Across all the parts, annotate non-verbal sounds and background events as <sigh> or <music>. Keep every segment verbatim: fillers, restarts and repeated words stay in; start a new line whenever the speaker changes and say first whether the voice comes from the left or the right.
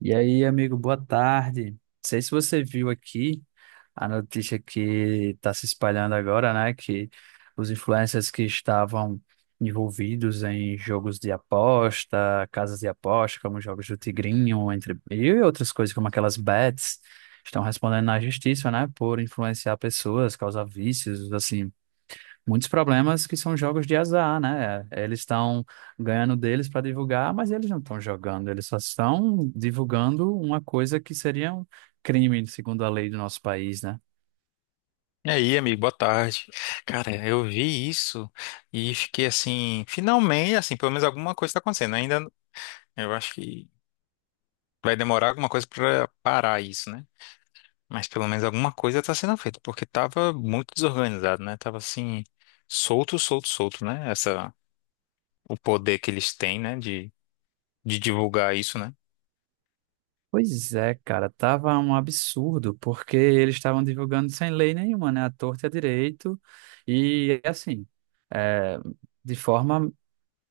right: E aí, amigo, boa tarde. Não sei se você viu aqui a notícia que está se espalhando agora, né? Que os influencers que estavam envolvidos em jogos de aposta, casas de aposta, como jogos do Tigrinho, entre e outras coisas como aquelas bets, estão respondendo na justiça, né? Por influenciar pessoas, causar vícios, assim, muitos problemas que são jogos de azar, né? Eles estão ganhando deles para divulgar, mas eles não estão jogando, eles só estão divulgando uma coisa que seria um crime, segundo a lei do nosso país, né?
left: E aí, amigo, boa tarde. Cara, eu vi isso e fiquei assim, finalmente, assim, pelo menos alguma coisa está acontecendo. Ainda eu acho que vai demorar alguma coisa para parar isso, né? Mas pelo menos alguma coisa está sendo feita, porque tava muito desorganizado, né? Tava assim, solto, solto, solto, né? Essa, o poder que eles têm, né, de, de divulgar isso, né?
right: Pois é, cara, tava um absurdo, porque eles estavam divulgando sem lei nenhuma, né? A torta e a direito, e assim, é, de forma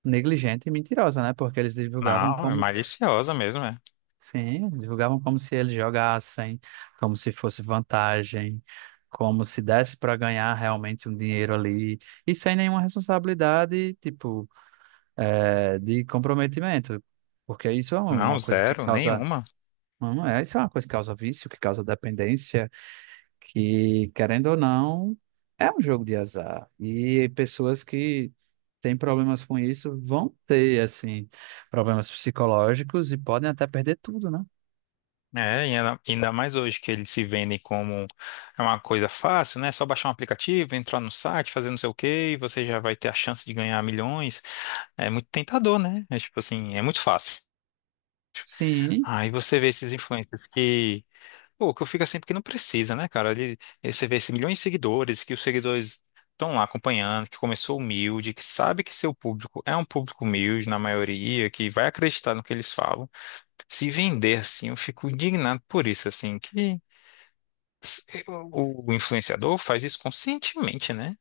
right: negligente e mentirosa, né? Porque eles divulgavam
left: Não, é
right: como...
left: maliciosa mesmo, é.
right: Sim, divulgavam como se eles jogassem, como se fosse vantagem, como se desse para ganhar realmente um dinheiro ali, e sem nenhuma responsabilidade, tipo, eh, de comprometimento, porque isso é um,
left: Não,
right: uma coisa que
left: zero,
right: causa,
left: nenhuma.
right: não é, isso é uma coisa que causa vício, que causa dependência, que, querendo ou não, é um jogo de azar, e pessoas que têm problemas com isso vão ter, assim, problemas psicológicos e podem até perder tudo, né?
left: É, e ainda ainda mais hoje que eles se vendem como é uma coisa fácil, né? É só baixar um aplicativo, entrar no site, fazer não sei o quê, e você já vai ter a chance de ganhar milhões. É muito tentador, né? É tipo assim, é muito fácil.
right: Sim,
left: Aí você vê esses influencers que, pô, que eu fico assim porque não precisa, né, cara? Ele, ele- você vê esses milhões de seguidores, que os seguidores estão lá acompanhando, que começou humilde, que sabe que seu público é um público humilde na maioria, que vai acreditar no que eles falam. Se vender assim, eu fico indignado por isso, assim, que s- eh, o influenciador faz isso conscientemente, né?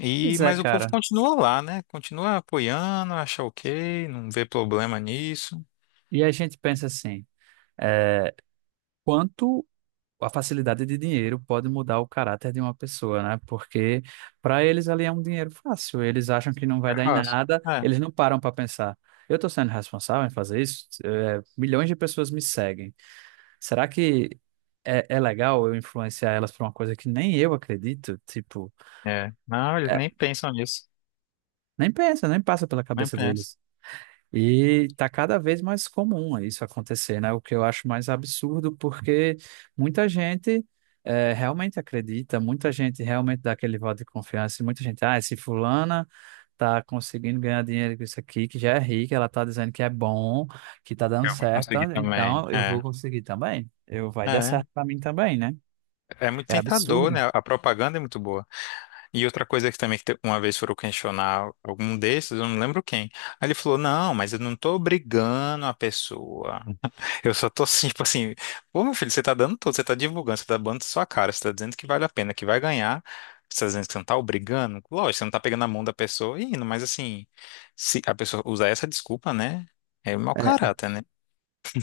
left: E,
right: pois é,
left: mas o povo
right: cara.
left: continua lá, né? Continua apoiando, acha ok, não vê problema nisso.
right: E a gente pensa assim, é, quanto a facilidade de dinheiro pode mudar o caráter de uma pessoa, né? Porque para eles ali é um dinheiro fácil, eles acham que não vai
left: É
right: dar em
left: fácil.
right: nada,
left: É,
right: eles não param para pensar. Eu estou sendo responsável em fazer isso? É, milhões de pessoas me seguem. Será que é, é legal eu influenciar elas para uma coisa que nem eu acredito? Tipo,
left: é. Não, eles
right: é,
left: nem pensam nisso.
right: nem pensa, nem passa pela
left: Nem
right: cabeça
left: pensam.
right: deles. E tá cada vez mais comum isso acontecer, né? O que eu acho mais absurdo, porque muita gente eh, realmente acredita, muita gente realmente dá aquele voto de confiança, e muita gente, ah, se fulana tá conseguindo ganhar dinheiro com isso aqui, que já é rica, ela tá dizendo que é bom, que tá dando
left: Eu vou
right: certo,
left: conseguir também.
right: então eu vou
left: É.
right: conseguir também. Eu, vai dar
left: É,
right: certo para mim também, né?
left: é muito
right: É
left: tentador,
right: absurdo.
left: né? A propaganda é muito boa. E outra coisa que também que te- uma vez foram questionar algum desses, eu não lembro quem. Aí ele falou: não, mas eu não tô obrigando a pessoa. Eu só tô assim, <laughs> tipo assim, pô, meu filho, você tá dando tudo, você tá divulgando, você tá dando sua cara, você tá dizendo que vale a pena, que vai ganhar, você tá dizendo que você não tá obrigando, lógico, você não tá pegando a mão da pessoa e indo, mas assim, se a pessoa usar essa desculpa, né, é mau caráter, né?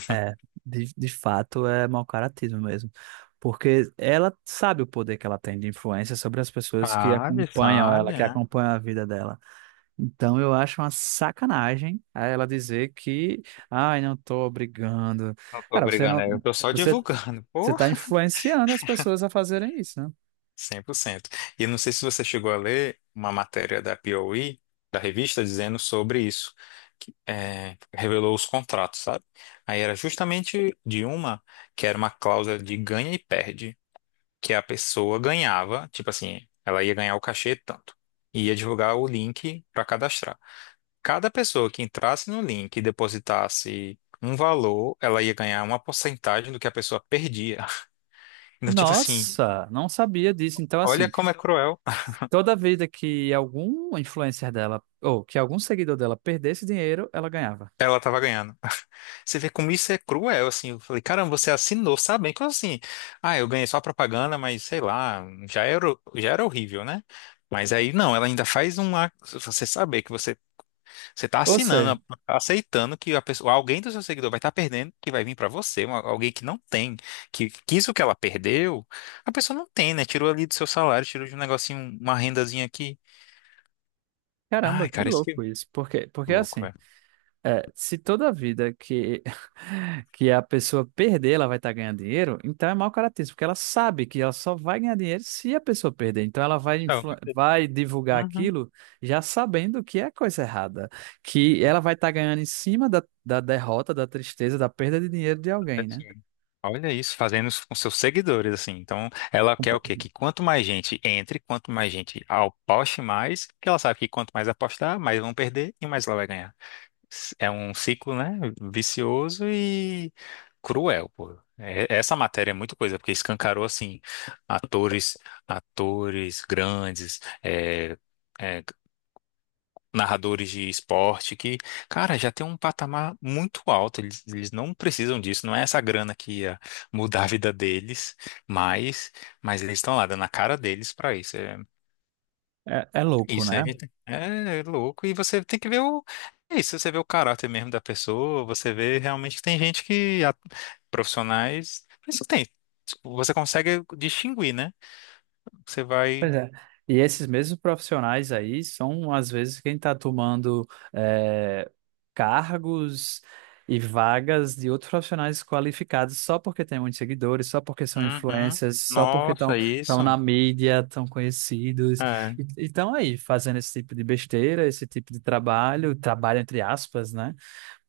right: É, de, de fato é mau caratismo mesmo. Porque ela sabe o poder que ela tem de influência sobre as pessoas que
left: Sabe,
right: acompanham
left: sabe,
right: ela, que
left: é.
right: acompanham a vida dela. Então eu acho uma sacanagem a ela dizer que, ai, não tô brigando.
left: Não tô
right: Cara, você
left: obrigando,
right: não,
left: é, eu tô só
right: você,
left: divulgando, <laughs>
right: você
left: pô.
right: tá influenciando as pessoas a fazerem isso, né?
left: Cem por cento. E eu não sei se você chegou a ler uma matéria da P O E, da revista, dizendo sobre isso, que é, revelou os contratos, sabe? Aí era justamente de uma que era uma cláusula de ganha e perde, que a pessoa ganhava, tipo assim, ela ia ganhar o cachê tanto, e ia divulgar o link para cadastrar. Cada pessoa que entrasse no link e depositasse um valor, ela ia ganhar uma porcentagem do que a pessoa perdia. <laughs> Então, tipo assim,
right: Nossa, não sabia disso. Então,
left: olha
right: assim,
left: como é cruel.
right: toda vida que algum influencer dela, ou que algum seguidor dela perdesse dinheiro, ela ganhava.
left: Ela tava ganhando. Você vê como isso é cruel, assim. Eu falei, caramba, você assinou, sabe? Então, assim, ah, eu ganhei só propaganda, mas sei lá, já era, já era horrível, né? Mas aí, não, ela ainda faz uma. Você saber que você, você tá
right: Ou seja.
left: assinando, aceitando que a pessoa, alguém do seu seguidor vai estar perdendo, que vai vir para você, uma- alguém que não tem, que, que isso que ela perdeu, a pessoa não tem, né? Tirou ali do seu salário, tirou de um negocinho, uma rendazinha aqui.
right: Caramba,
left: Ai,
right: que
left: cara, isso que é
right: louco isso. Porque, porque
left: louco,
right: assim,
left: velho.
right: é, se toda vida que, <laughs> que a pessoa perder, ela vai estar ganhando dinheiro, então é mau caratismo, porque ela sabe que ela só vai ganhar dinheiro se a pessoa perder. Então ela vai,
left: Então,
right: influ- vai divulgar
left: uhum.
right: aquilo já sabendo que é coisa errada, que ela vai estar ganhando em cima da, da derrota, da tristeza, da perda de dinheiro de
left: É
right: alguém, né?
left: assim. Olha isso, fazendo isso com seus seguidores, assim. Então, ela quer o quê? Que quanto mais gente entre, quanto mais gente aposte mais, porque ela sabe que quanto mais apostar, mais vão perder e mais ela vai ganhar. S- é um ciclo, né? Vicioso e cruel, pô. É, essa matéria é muita coisa, porque escancarou, assim, atores, atores grandes, é, é, narradores de esporte que, cara, já tem um patamar muito alto. Eles, eles não precisam disso, não é essa grana que ia mudar a vida deles, mas, mas eles estão lá dando a cara deles pra isso. É,
right: É, é louco,
left: isso a
right: né?
left: gente é é louco, e você tem que ver o, é isso, você vê o caráter mesmo da pessoa, você vê realmente que tem gente que a- profissionais, isso tem. Tipo, você consegue distinguir, né? Você
right: Pois
left: vai
right: é. E esses mesmos profissionais aí são, às vezes, quem está tomando eh, cargos e vagas de outros profissionais qualificados só porque tem muitos seguidores, só porque são
left: Uhum.
right: influencers, só porque estão
left: Nossa,
right: estão
left: isso.
right: na mídia, estão conhecidos. E
left: É.
right: estão aí fazendo esse tipo de besteira, esse tipo de trabalho, trabalho entre aspas, né?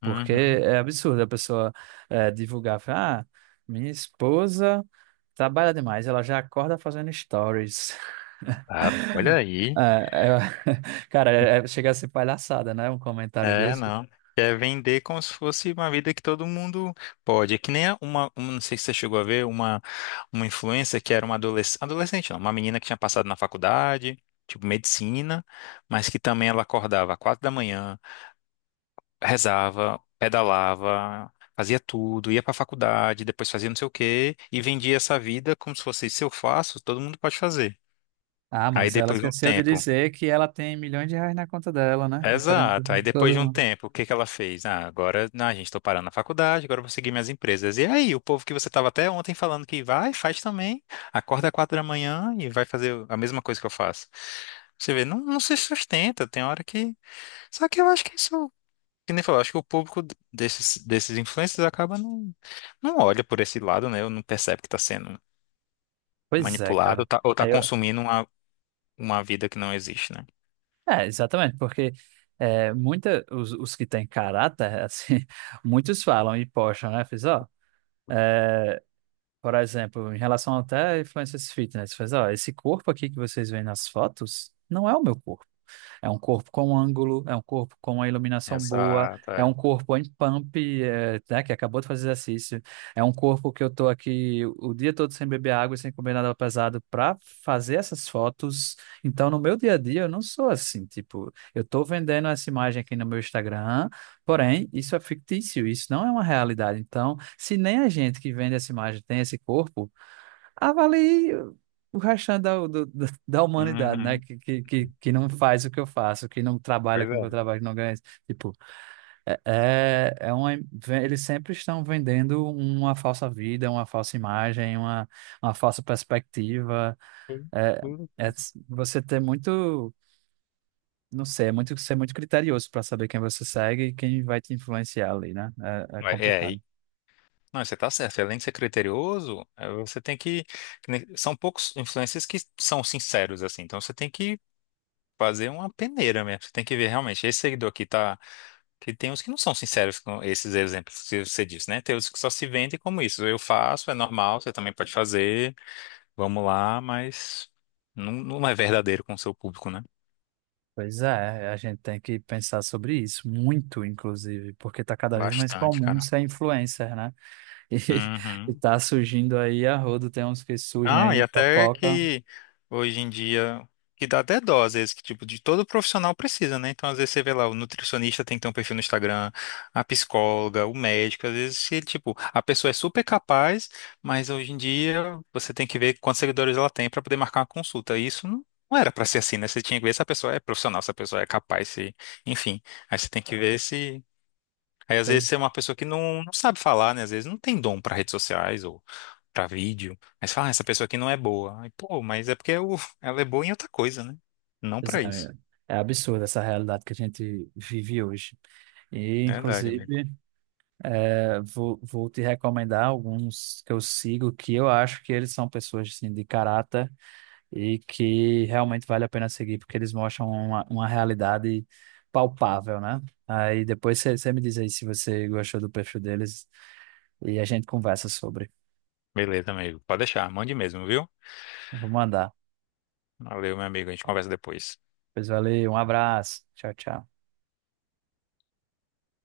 right: Porque
left: Uhum.
right: é absurdo a pessoa eh, divulgar, falar, ah, minha esposa. Trabalha demais, ela já acorda fazendo stories.
left: Ah, olha
right: É,
left: aí.
right: é- <laughs> cara, é- é- chega a ser palhaçada, né? Um comentário
left: É,
right: desse.
left: não. É vender como se fosse uma vida que todo mundo pode. É que nem a- uma, uma- não sei se você chegou a ver, uma, uma influencer que era uma adolescente, adolescente não, uma menina que tinha passado na faculdade, tipo medicina, mas que também ela acordava às quatro da manhã, rezava, pedalava, fazia tudo, ia pra faculdade, depois fazia não sei o quê, e vendia essa vida como se fosse, se eu faço, todo mundo pode fazer.
right: Ah,
left: Aí
right: mas ela
left: depois de um
right: esqueceu de
left: tempo.
right: dizer que ela tem milhões de reais na conta dela, né? Diferente
left: Exato.
right: de
left: Aí depois de
right: todo
left: um
right: mundo.
left: tempo, o que que ela fez? Ah, agora, não, gente, estou parando na faculdade, agora eu vou seguir minhas empresas. E aí, o povo que você estava até ontem falando que vai, faz também, acorda às quatro da manhã e vai fazer a mesma coisa que eu faço. Você vê, não, não se sustenta, tem hora que. Só que eu acho que isso, que nem falou, acho que o público desses, desses influencers acaba não, não olha por esse lado, né? Ou não percebe que está sendo
right: Pois é,
left: manipulado ou
right: cara.
left: tá, ou tá
right: Aí eu...
left: consumindo uma, uma vida que não existe, né?
right: É, exatamente, porque é, muita, os, os que têm caráter, <laughs> assim, muitos falam e postam, né? Fiz, ó, é, por exemplo, em relação até a influencers fitness, fez, ó, esse corpo aqui que vocês veem nas fotos não é o meu corpo. É um corpo com ângulo, é um corpo com a iluminação boa,
left: Exato,
right: é um
left: é.
right: corpo em pump, é, né, que acabou de fazer exercício. É um corpo que eu tô aqui o dia todo sem beber água e sem comer nada pesado para fazer essas fotos. Então, no meu dia a dia, eu não sou assim, tipo, eu tô vendendo essa imagem aqui no meu Instagram, porém, isso é fictício, isso não é uma realidade. Então, se nem a gente que vende essa imagem tem esse corpo, avalie o restante da, do- da da humanidade, né?
left: Uhum.
right: Que, que, que, que não faz o que eu faço, que não trabalha
left: Pois
right: com o que eu
left: é.
right: trabalho, que não ganha. Tipo, é, é é uma, ve- eles sempre estão vendendo uma falsa vida, uma falsa imagem, uma, uma falsa perspectiva. É,
left: Uhum.
right: é s- você ter muito, não sei, é muito, ser muito criterioso para saber quem você segue e quem vai te influenciar ali, né? É, é
left: Ué, É,
right: complicado.
left: e- não, você tá certo. Além de ser criterioso, é, você tem que. que nem- São poucos influencers que são sinceros, assim. Então você tem que fazer uma peneira mesmo. Você tem que ver realmente. Esse seguidor aqui tá. Que tem uns que não são sinceros com esses exemplos que você disse, né? Tem os que só se vendem como isso. Eu faço, é normal, você também pode fazer. Vamos lá, mas não, não é verdadeiro com o seu público, né?
right: Pois é, a gente tem que pensar sobre isso, muito, inclusive, porque está cada vez mais
left: Bastante,
right: comum
left: cara.
right: ser influencer, né? <laughs> E, e
left: Uhum.
right: tá surgindo aí a rodo, tem uns que surgem
left: Não,
right: aí
left: e
right: em
left: até
right: fofoca.
left: que hoje em dia, que dá até dó, às vezes, que tipo, de todo profissional precisa, né? Então, às vezes, você vê lá, o nutricionista tem que ter um perfil no Instagram, a psicóloga, o médico, às vezes, se, tipo, a pessoa é super capaz, mas hoje em dia você tem que ver quantos seguidores ela tem para poder marcar uma consulta. E isso não, não era para ser assim, né? Você tinha que ver se a pessoa é profissional, se a pessoa é capaz, se, enfim. Aí você tem que ver se. Aí, às vezes,
right: Pois
left: você é
right: é,
left: uma pessoa que não, não sabe falar, né? Às vezes, não tem dom para redes sociais para vídeo. Mas fala, ah, essa pessoa aqui não é boa. Aí, pô, mas é porque eu- <laughs> ela é boa em outra coisa, né? Não
right: pois
left: para
right: é,
left: isso.
right: é absurda essa realidade que a gente vive hoje. E,
left: Verdade, amigo.
right: inclusive, é, vou, vou te recomendar alguns que eu sigo, que eu acho que eles são pessoas assim, de caráter e que realmente vale a pena seguir, porque eles mostram uma, uma realidade palpável, né? Aí depois você me diz aí se você gostou do perfil deles e a gente conversa sobre.
left: Beleza, amigo. Pode deixar, mande mesmo, viu?
right: Eu vou mandar.
left: Valeu, meu amigo. A gente conversa depois.
right: Pois valeu, um abraço. Tchau, tchau.